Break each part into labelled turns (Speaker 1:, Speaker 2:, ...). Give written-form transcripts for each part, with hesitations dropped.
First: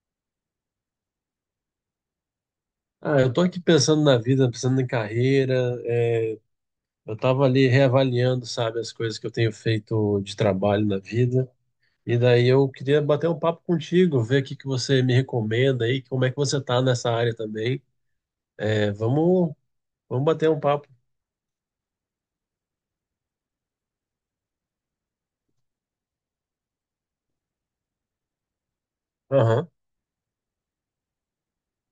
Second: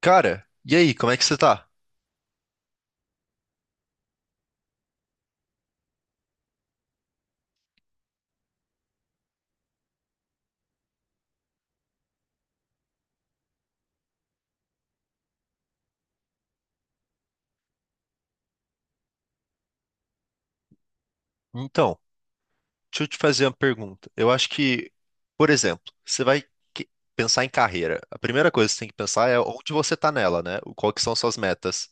Speaker 1: Cara, e aí, como é que você tá?
Speaker 2: Ah, eu tô aqui pensando na vida, pensando em carreira. é, eu tava ali reavaliando, sabe, as coisas que eu tenho feito de trabalho na vida. E daí eu queria bater um papo contigo, ver o que que você me recomenda aí, como é que você tá nessa área também. É, vamos bater um papo.
Speaker 1: Então, deixa eu te fazer uma pergunta. Eu acho que, por exemplo, você vai que- pensar em carreira. A primeira coisa que você tem que pensar é
Speaker 2: Aham,
Speaker 1: onde você tá nela, né? Qual que são suas metas?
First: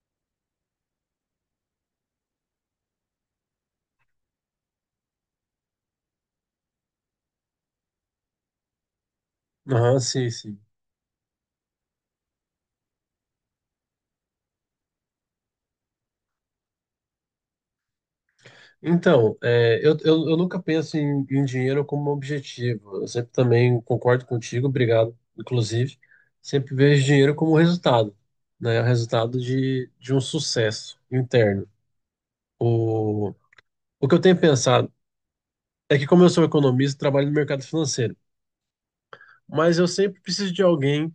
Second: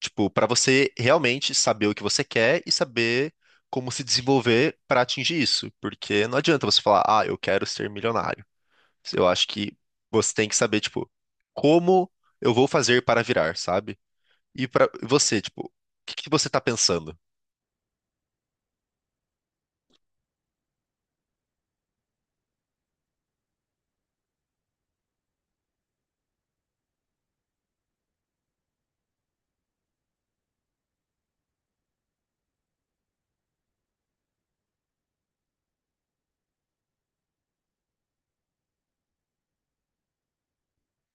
Speaker 1: Tipo, pra você realmente saber o que você quer e saber como se desenvolver pra atingir isso. Porque não adianta você falar, ah, eu quero ser milionário. Eu acho que
Speaker 2: aham, sim,
Speaker 1: você tem que
Speaker 2: sim.
Speaker 1: saber, tipo, como eu vou fazer para virar, sabe? E pra você, tipo, o que que você tá pensando?
Speaker 2: Então, eu nunca penso em dinheiro como um objetivo. Eu sempre também concordo contigo, obrigado, inclusive. Sempre vejo dinheiro como resultado, né? O resultado de um sucesso interno. O, o que eu tenho pensado é que, como eu sou economista, trabalho no mercado financeiro, mas eu sempre preciso de alguém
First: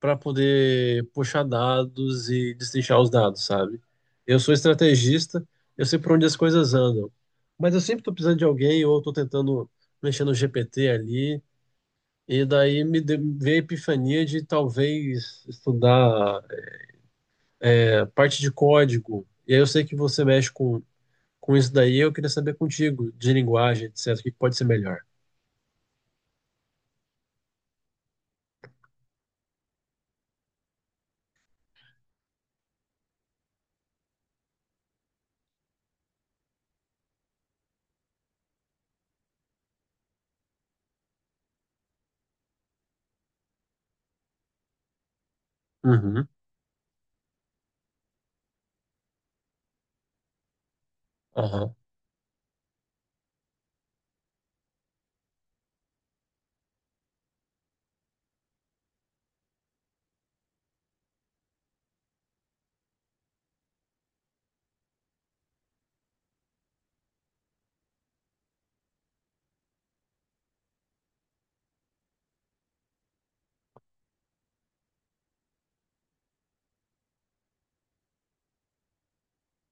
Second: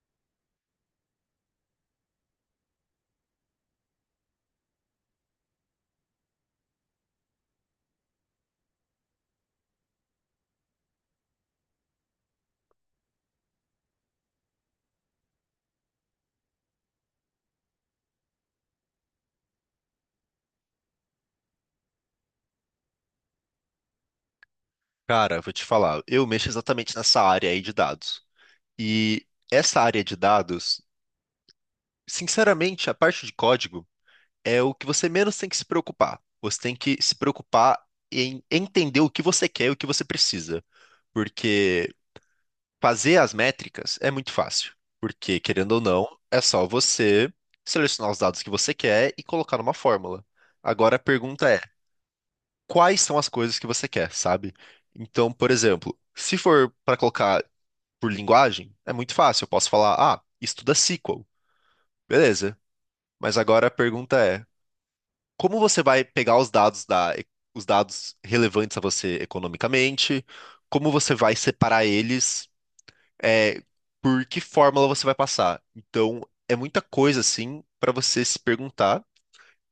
Speaker 2: para poder puxar dados e destrinchar os dados, sabe? Eu sou estrategista, eu sei por onde as coisas andam, mas eu sempre estou precisando de alguém ou estou tentando mexer no GPT ali, e daí veio a epifania de talvez estudar parte de código. E aí eu sei que você mexe com isso daí, eu queria saber contigo, de linguagem, etc., o que pode ser melhor.
Speaker 1: Cara, vou te falar, eu mexo exatamente nessa área aí de dados. E essa área de dados, sinceramente, a parte de código é o que você menos tem que se preocupar. Você tem que se preocupar em entender o que você quer e o que você precisa. Porque fazer as métricas é muito fácil. Porque, querendo ou não,
Speaker 2: Uhum,
Speaker 1: é só você selecionar os dados que você quer e colocar numa fórmula. Agora a pergunta é:
Speaker 2: aham,
Speaker 1: quais são as coisas que você quer, sabe? Então, por exemplo, se for para colocar por linguagem, é muito fácil. Eu posso falar, ah, estuda SQL. Beleza. Mas agora a pergunta é, como você vai pegar os dados da, os dados relevantes a você economicamente? Como você vai separar eles? É, por que fórmula você vai passar? Então, é muita coisa assim para você se perguntar.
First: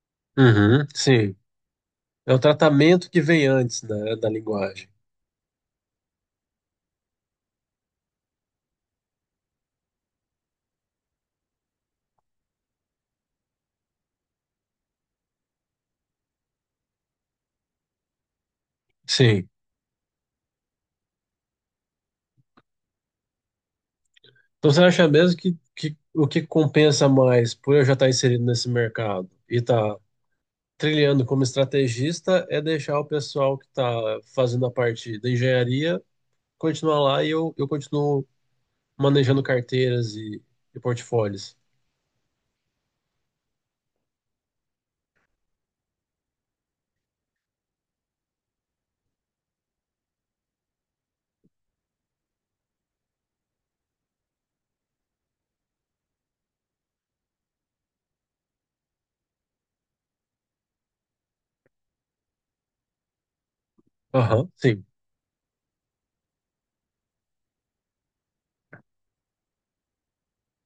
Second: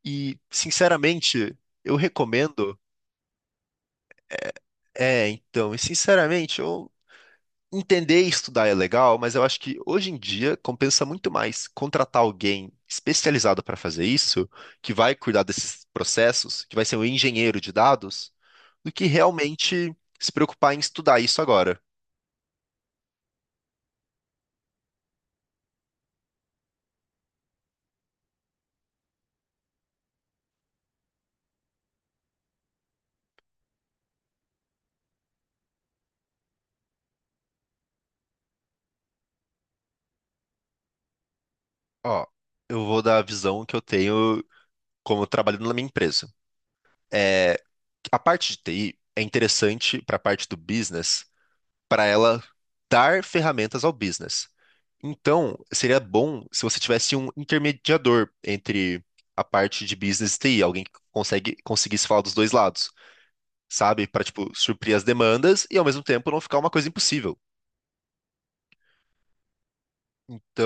Speaker 1: E,
Speaker 2: uhum, sim.
Speaker 1: sinceramente, eu
Speaker 2: É o
Speaker 1: recomendo.
Speaker 2: tratamento que vem antes, né, da linguagem.
Speaker 1: É, então, e sinceramente, eu Entender e estudar é legal, mas eu acho que hoje em dia compensa muito mais contratar alguém especializado para fazer isso, que vai cuidar desses processos, que vai ser um engenheiro de dados, do que
Speaker 2: Sim.
Speaker 1: realmente se preocupar em estudar isso agora.
Speaker 2: Então você acha mesmo que o que compensa mais por eu já estar inserido nesse mercado e estar trilhando como estrategista é deixar o pessoal que está fazendo a parte da engenharia continuar lá e eu continuo manejando carteiras e portfólios.
Speaker 1: Ó, eu vou dar a visão que eu tenho como trabalhando na minha empresa. É, a parte de TI é interessante para a parte do business, para ela dar ferramentas ao business. Então, seria bom se você tivesse um intermediador entre a parte de business e TI, alguém que conseguisse falar dos dois lados, sabe? Para, tipo,
Speaker 2: Aham, sim.
Speaker 1: suprir as demandas e ao mesmo tempo não ficar uma coisa impossível.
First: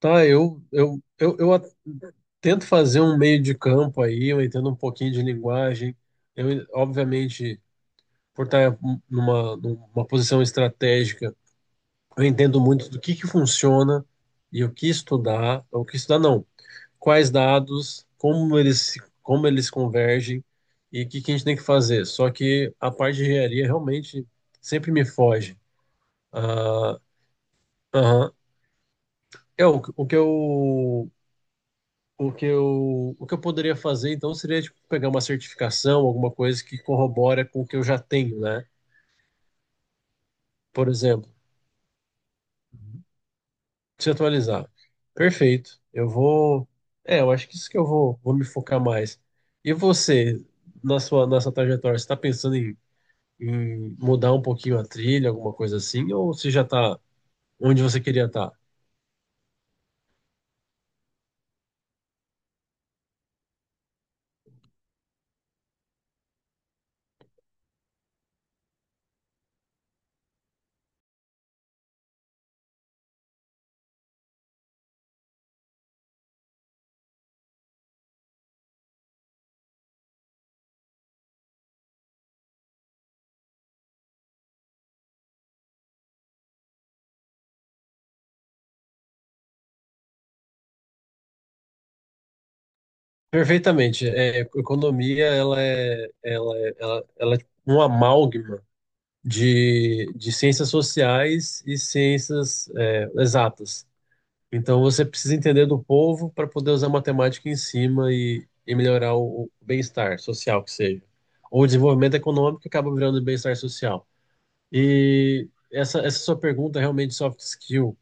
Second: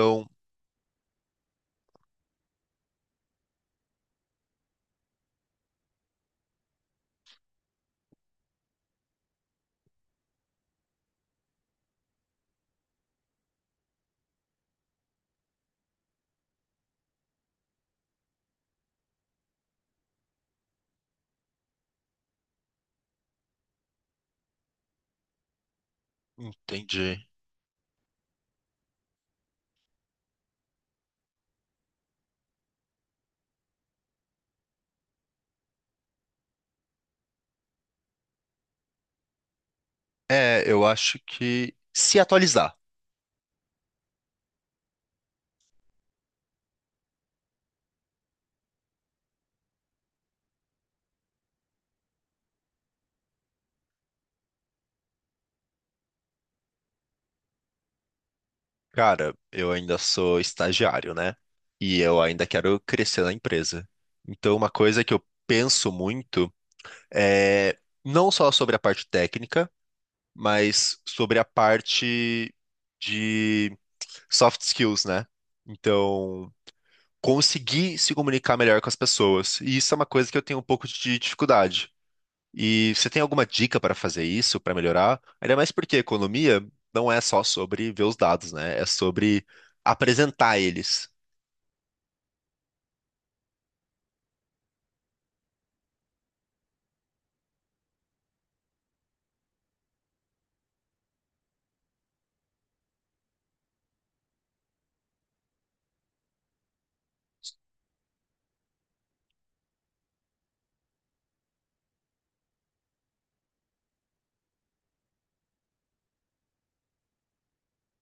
Speaker 2: Tá, eu tento fazer um meio de campo aí, eu entendo um pouquinho de linguagem. Eu, obviamente, por estar numa posição estratégica, eu entendo muito do que funciona e o que estudar não, quais dados, como eles se- como eles convergem e o que que a gente tem que fazer. Só que a parte de engenharia realmente sempre me foge. Ah,
Speaker 1: entendi.
Speaker 2: aham. É o que eu poderia fazer então seria tipo, pegar uma certificação, alguma coisa que corrobora com o que eu já tenho, né?
Speaker 1: É, eu
Speaker 2: Por
Speaker 1: acho
Speaker 2: exemplo,
Speaker 1: que se atualizar.
Speaker 2: se atualizar. Perfeito. Eu vou. É, eu acho que isso que eu vou me focar mais. E você, na sua trajetória, você está pensando em mudar um pouquinho a trilha, alguma coisa assim, ou você já está onde você queria estar?
Speaker 1: Cara, eu ainda sou estagiário, né? E eu ainda quero crescer na empresa. Então, uma coisa que eu penso muito. É, não só sobre a parte técnica, mas sobre a parte de soft skills, né? Então, conseguir se comunicar melhor com as pessoas. E isso é uma coisa que eu tenho um pouco de dificuldade. E você tem alguma dica para fazer isso, para melhorar? Ainda mais porque economia não é só sobre ver os dados, né? É sobre apresentar eles.
Speaker 2: Perfeitamente. É, economia, ela é um amálgama de ciências sociais e ciências, é, exatas. Então você precisa entender do povo para poder usar matemática em cima e melhorar o bem-estar social, que seja. Ou o desenvolvimento econômico que acaba virando bem-estar social. E essa sua pergunta, realmente, soft skill,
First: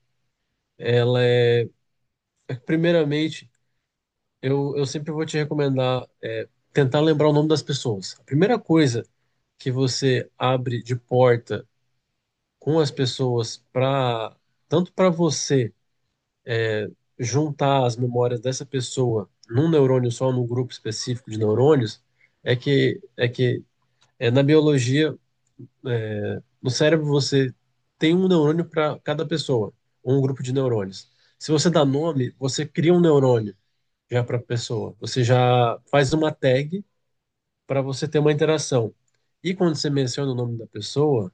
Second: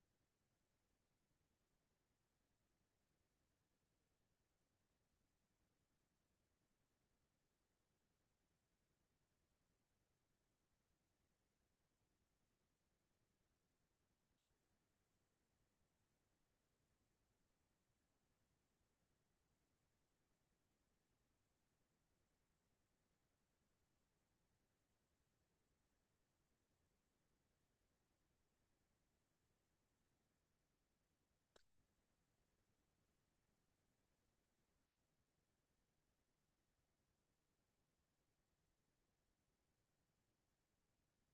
Speaker 2: ela é, primeiramente, eu sempre vou te recomendar é, tentar lembrar o nome das pessoas. A primeira coisa que você abre de porta com as pessoas para, tanto para você juntar as memórias dessa pessoa num neurônio só, num grupo específico de neurônios, é que é que é, na biologia, no cérebro você tem um neurônio para cada pessoa, ou um grupo de neurônios. Se você dá nome, você cria um neurônio já para a pessoa. Você já faz uma tag para você ter uma interação. E quando você menciona o nome da pessoa,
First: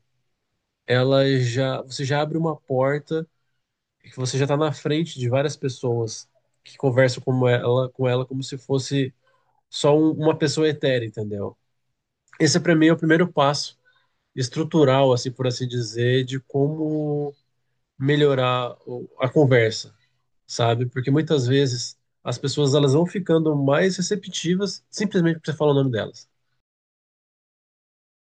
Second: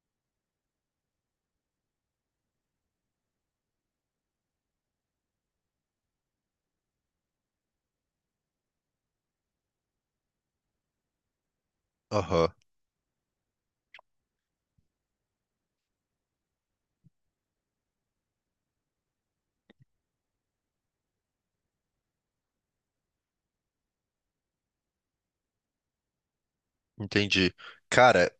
Speaker 2: ela já você já abre uma porta que você já está na frente de várias pessoas que conversam com ela como se fosse uma pessoa etérea, entendeu?
Speaker 1: Aham,
Speaker 2: Esse para mim é o primeiro passo estrutural, assim por assim dizer, de como melhorar a conversa, sabe? Porque muitas vezes as pessoas elas vão ficando mais receptivas simplesmente porque você fala o nome delas.
Speaker 1: entendi. Cara,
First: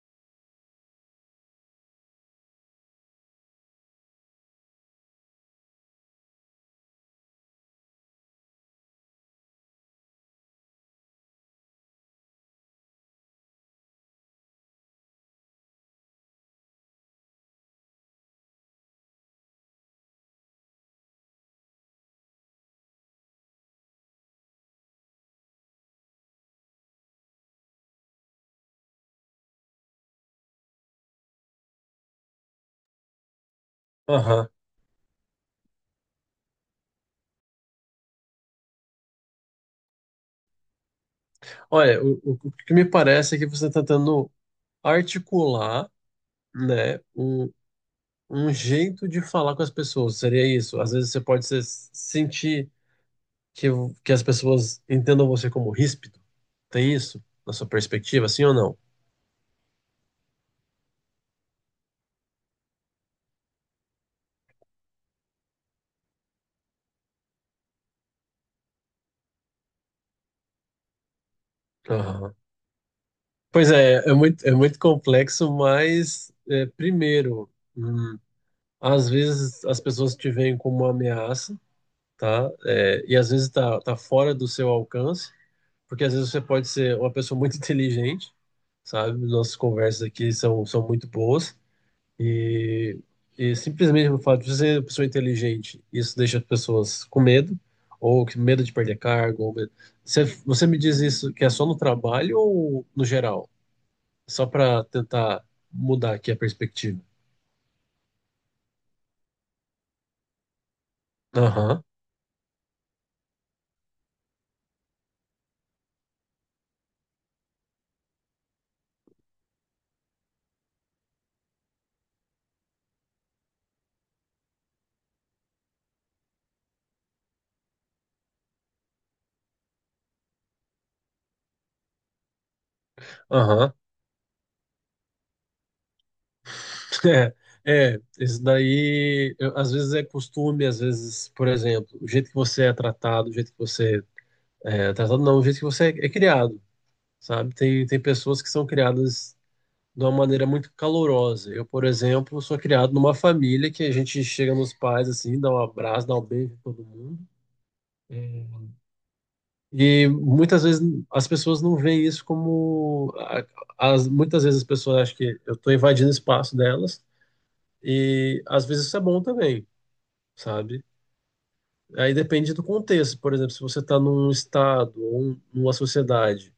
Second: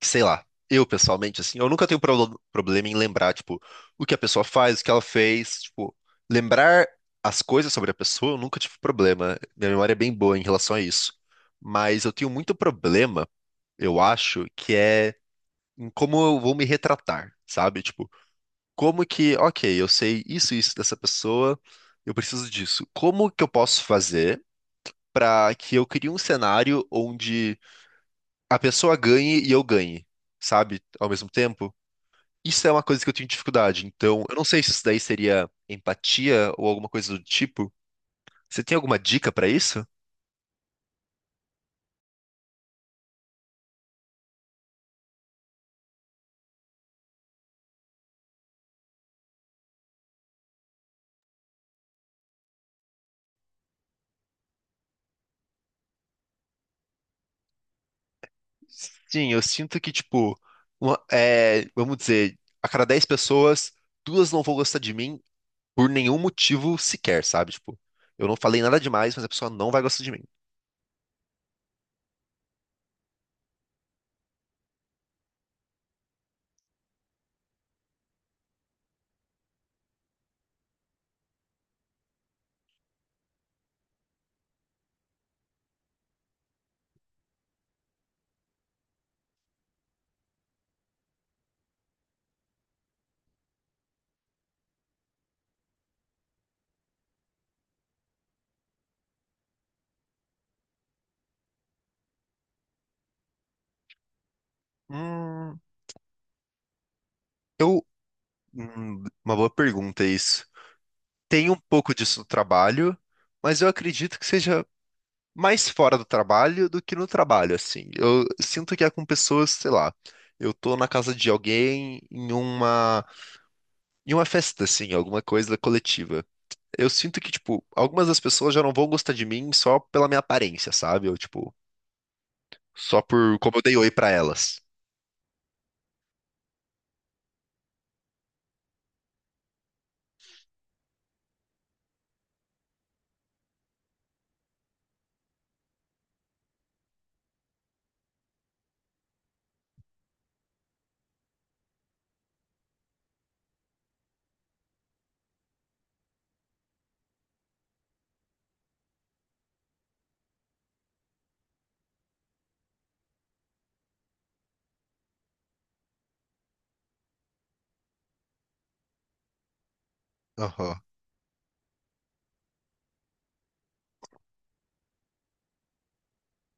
Speaker 1: que, sei lá, eu pessoalmente, assim, eu nunca tenho problema em lembrar, tipo, o que a pessoa faz, o que ela fez, tipo, lembrar as coisas sobre a pessoa, eu nunca tive problema. Minha memória é bem boa em relação a isso. Mas eu tenho muito problema, eu acho, que é em como eu vou me retratar, sabe? Tipo, como que, ok, eu sei isso, isso dessa pessoa, eu preciso disso. Como que eu posso fazer pra que eu crie um cenário onde a pessoa ganhe e eu ganhe, sabe? Ao mesmo tempo? Isso é uma coisa que eu tenho dificuldade. Então, eu não
Speaker 2: Aham.
Speaker 1: sei se isso daí seria empatia ou alguma coisa do tipo. Você tem alguma dica pra isso?
Speaker 2: Olha, o que me parece é que você está tentando articular, né, um jeito de falar com as pessoas. Seria isso. Às vezes você pode se sentir que, que as pessoas entendam você como ríspido. Tem isso na sua perspectiva, sim ou não?
Speaker 1: Sim, eu sinto que, tipo, é, vamos dizer, a cada 10 pessoas, duas não vão gostar de mim por nenhum motivo sequer, sabe? Tipo, eu não falei nada demais, mas a pessoa não vai gostar de mim.
Speaker 2: Aham. Pois é, é muito complexo, mas é, primeiro, hum, às vezes as pessoas te veem como uma ameaça, tá? É, e às vezes tá fora do seu alcance, porque às vezes você pode ser uma pessoa muito inteligente, sabe? Nossas conversas aqui são muito boas. E, e simplesmente o fato de você ser uma pessoa inteligente, isso deixa as pessoas com medo, ou que medo de perder cargo. Ou medo. Você me diz isso que é só no trabalho ou no geral? Só para tentar
Speaker 1: Hum,
Speaker 2: mudar aqui a perspectiva.
Speaker 1: eu. Uma boa pergunta isso. Tem um
Speaker 2: Aham,
Speaker 1: pouco disso no trabalho, mas eu acredito que seja mais fora do trabalho do que no trabalho, assim. Eu sinto que é com pessoas, sei lá, eu tô na casa de alguém em uma festa, assim, alguma coisa coletiva. Eu sinto que, tipo, algumas das pessoas já não vão gostar de mim só pela minha aparência, sabe? Ou, tipo, só por como eu
Speaker 2: aham.
Speaker 1: dei oi pra elas.
Speaker 2: É, é, às vezes é costume, às vezes, por exemplo, o jeito que você é tratado, o jeito que você é é tratado, não, o jeito que você é, é criado, sabe? Tem pessoas que são criadas de uma maneira muito calorosa. Eu, por exemplo, sou criado numa família que a gente chega nos pais assim, dá um abraço, dá um beijo em todo mundo. É, e muitas vezes as pessoas não veem isso como. As, muitas vezes as pessoas acham que eu estou invadindo o espaço delas, e às vezes isso é bom também,
Speaker 1: Aham,
Speaker 2: sabe? Aí depende do contexto. Por exemplo, se você está num estado numa sociedade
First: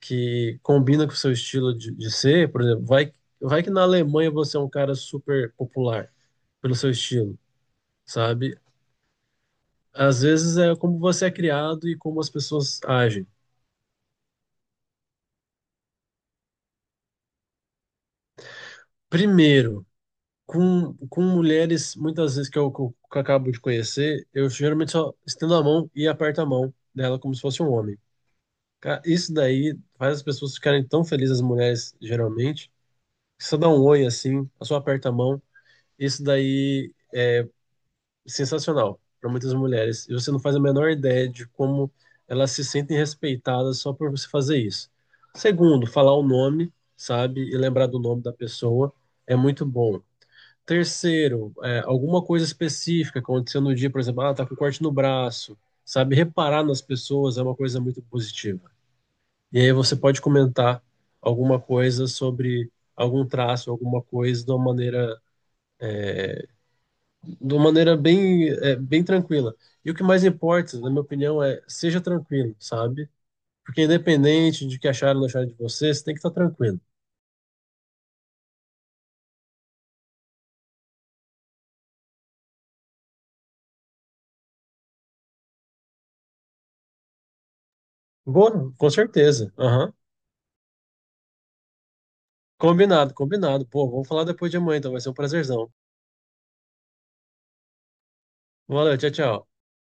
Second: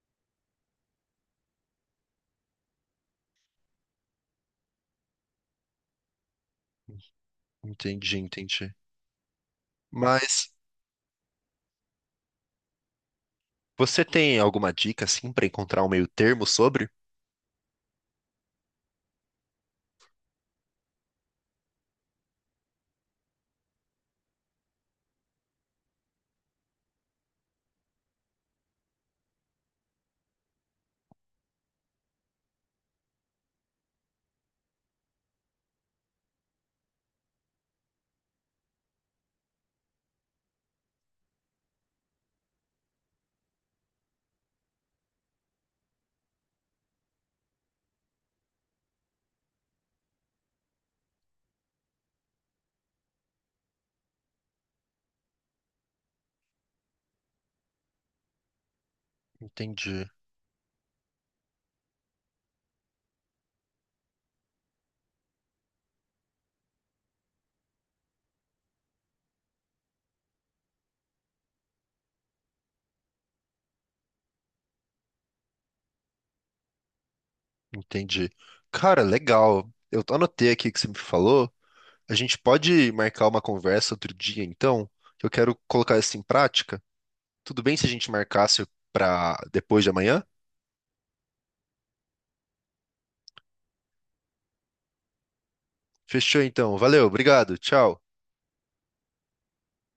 Speaker 2: que combina com o seu estilo de ser, por exemplo, vai que na Alemanha você é um cara super popular pelo seu estilo,
Speaker 1: entendi,
Speaker 2: sabe?
Speaker 1: entendi.
Speaker 2: Às
Speaker 1: Mas
Speaker 2: vezes é como você é criado e como as pessoas agem.
Speaker 1: você tem alguma dica, assim, pra encontrar um meio termo sobre?
Speaker 2: Primeiro, com mulheres, muitas vezes que eu acabo de conhecer, eu geralmente só estendo a mão e aperto a mão dela como se fosse um homem. Cara, isso daí faz as pessoas ficarem tão felizes, as mulheres, geralmente. Que Só dá um oi assim, a só aperta a mão. Isso daí sensacional para muitas mulheres. E você não faz a menor ideia de como elas se sentem respeitadas só por você fazer isso. Segundo, falar o nome, sabe? E lembrar do nome da pessoa é muito bom. Terceiro, é, alguma coisa específica aconteceu no dia, por exemplo, ah, tá com corte no braço, sabe? Reparar nas pessoas é uma coisa muito positiva. E aí você
Speaker 1: Entendi,
Speaker 2: pode comentar alguma coisa sobre algum traço, alguma coisa de uma maneira bem, é, bem tranquila. E o que mais importa, na minha opinião, é seja tranquilo, sabe? Porque independente de que acharam ou não acharam de você, você tem que estar tranquilo.
Speaker 1: entendi. Cara, legal. Eu anotei aqui o que você me falou. A gente pode marcar uma conversa outro dia, então, que eu quero colocar isso em prática. Tudo bem se a gente marcasse
Speaker 2: Boa, com
Speaker 1: para
Speaker 2: certeza.
Speaker 1: depois de
Speaker 2: Aham.
Speaker 1: amanhã?
Speaker 2: Combinado, combinado. Pô, vamos falar depois de amanhã, então vai ser um prazerzão.
Speaker 1: Fechou, então. Valeu, obrigado, tchau.
Speaker 2: Valeu, tchau, tchau.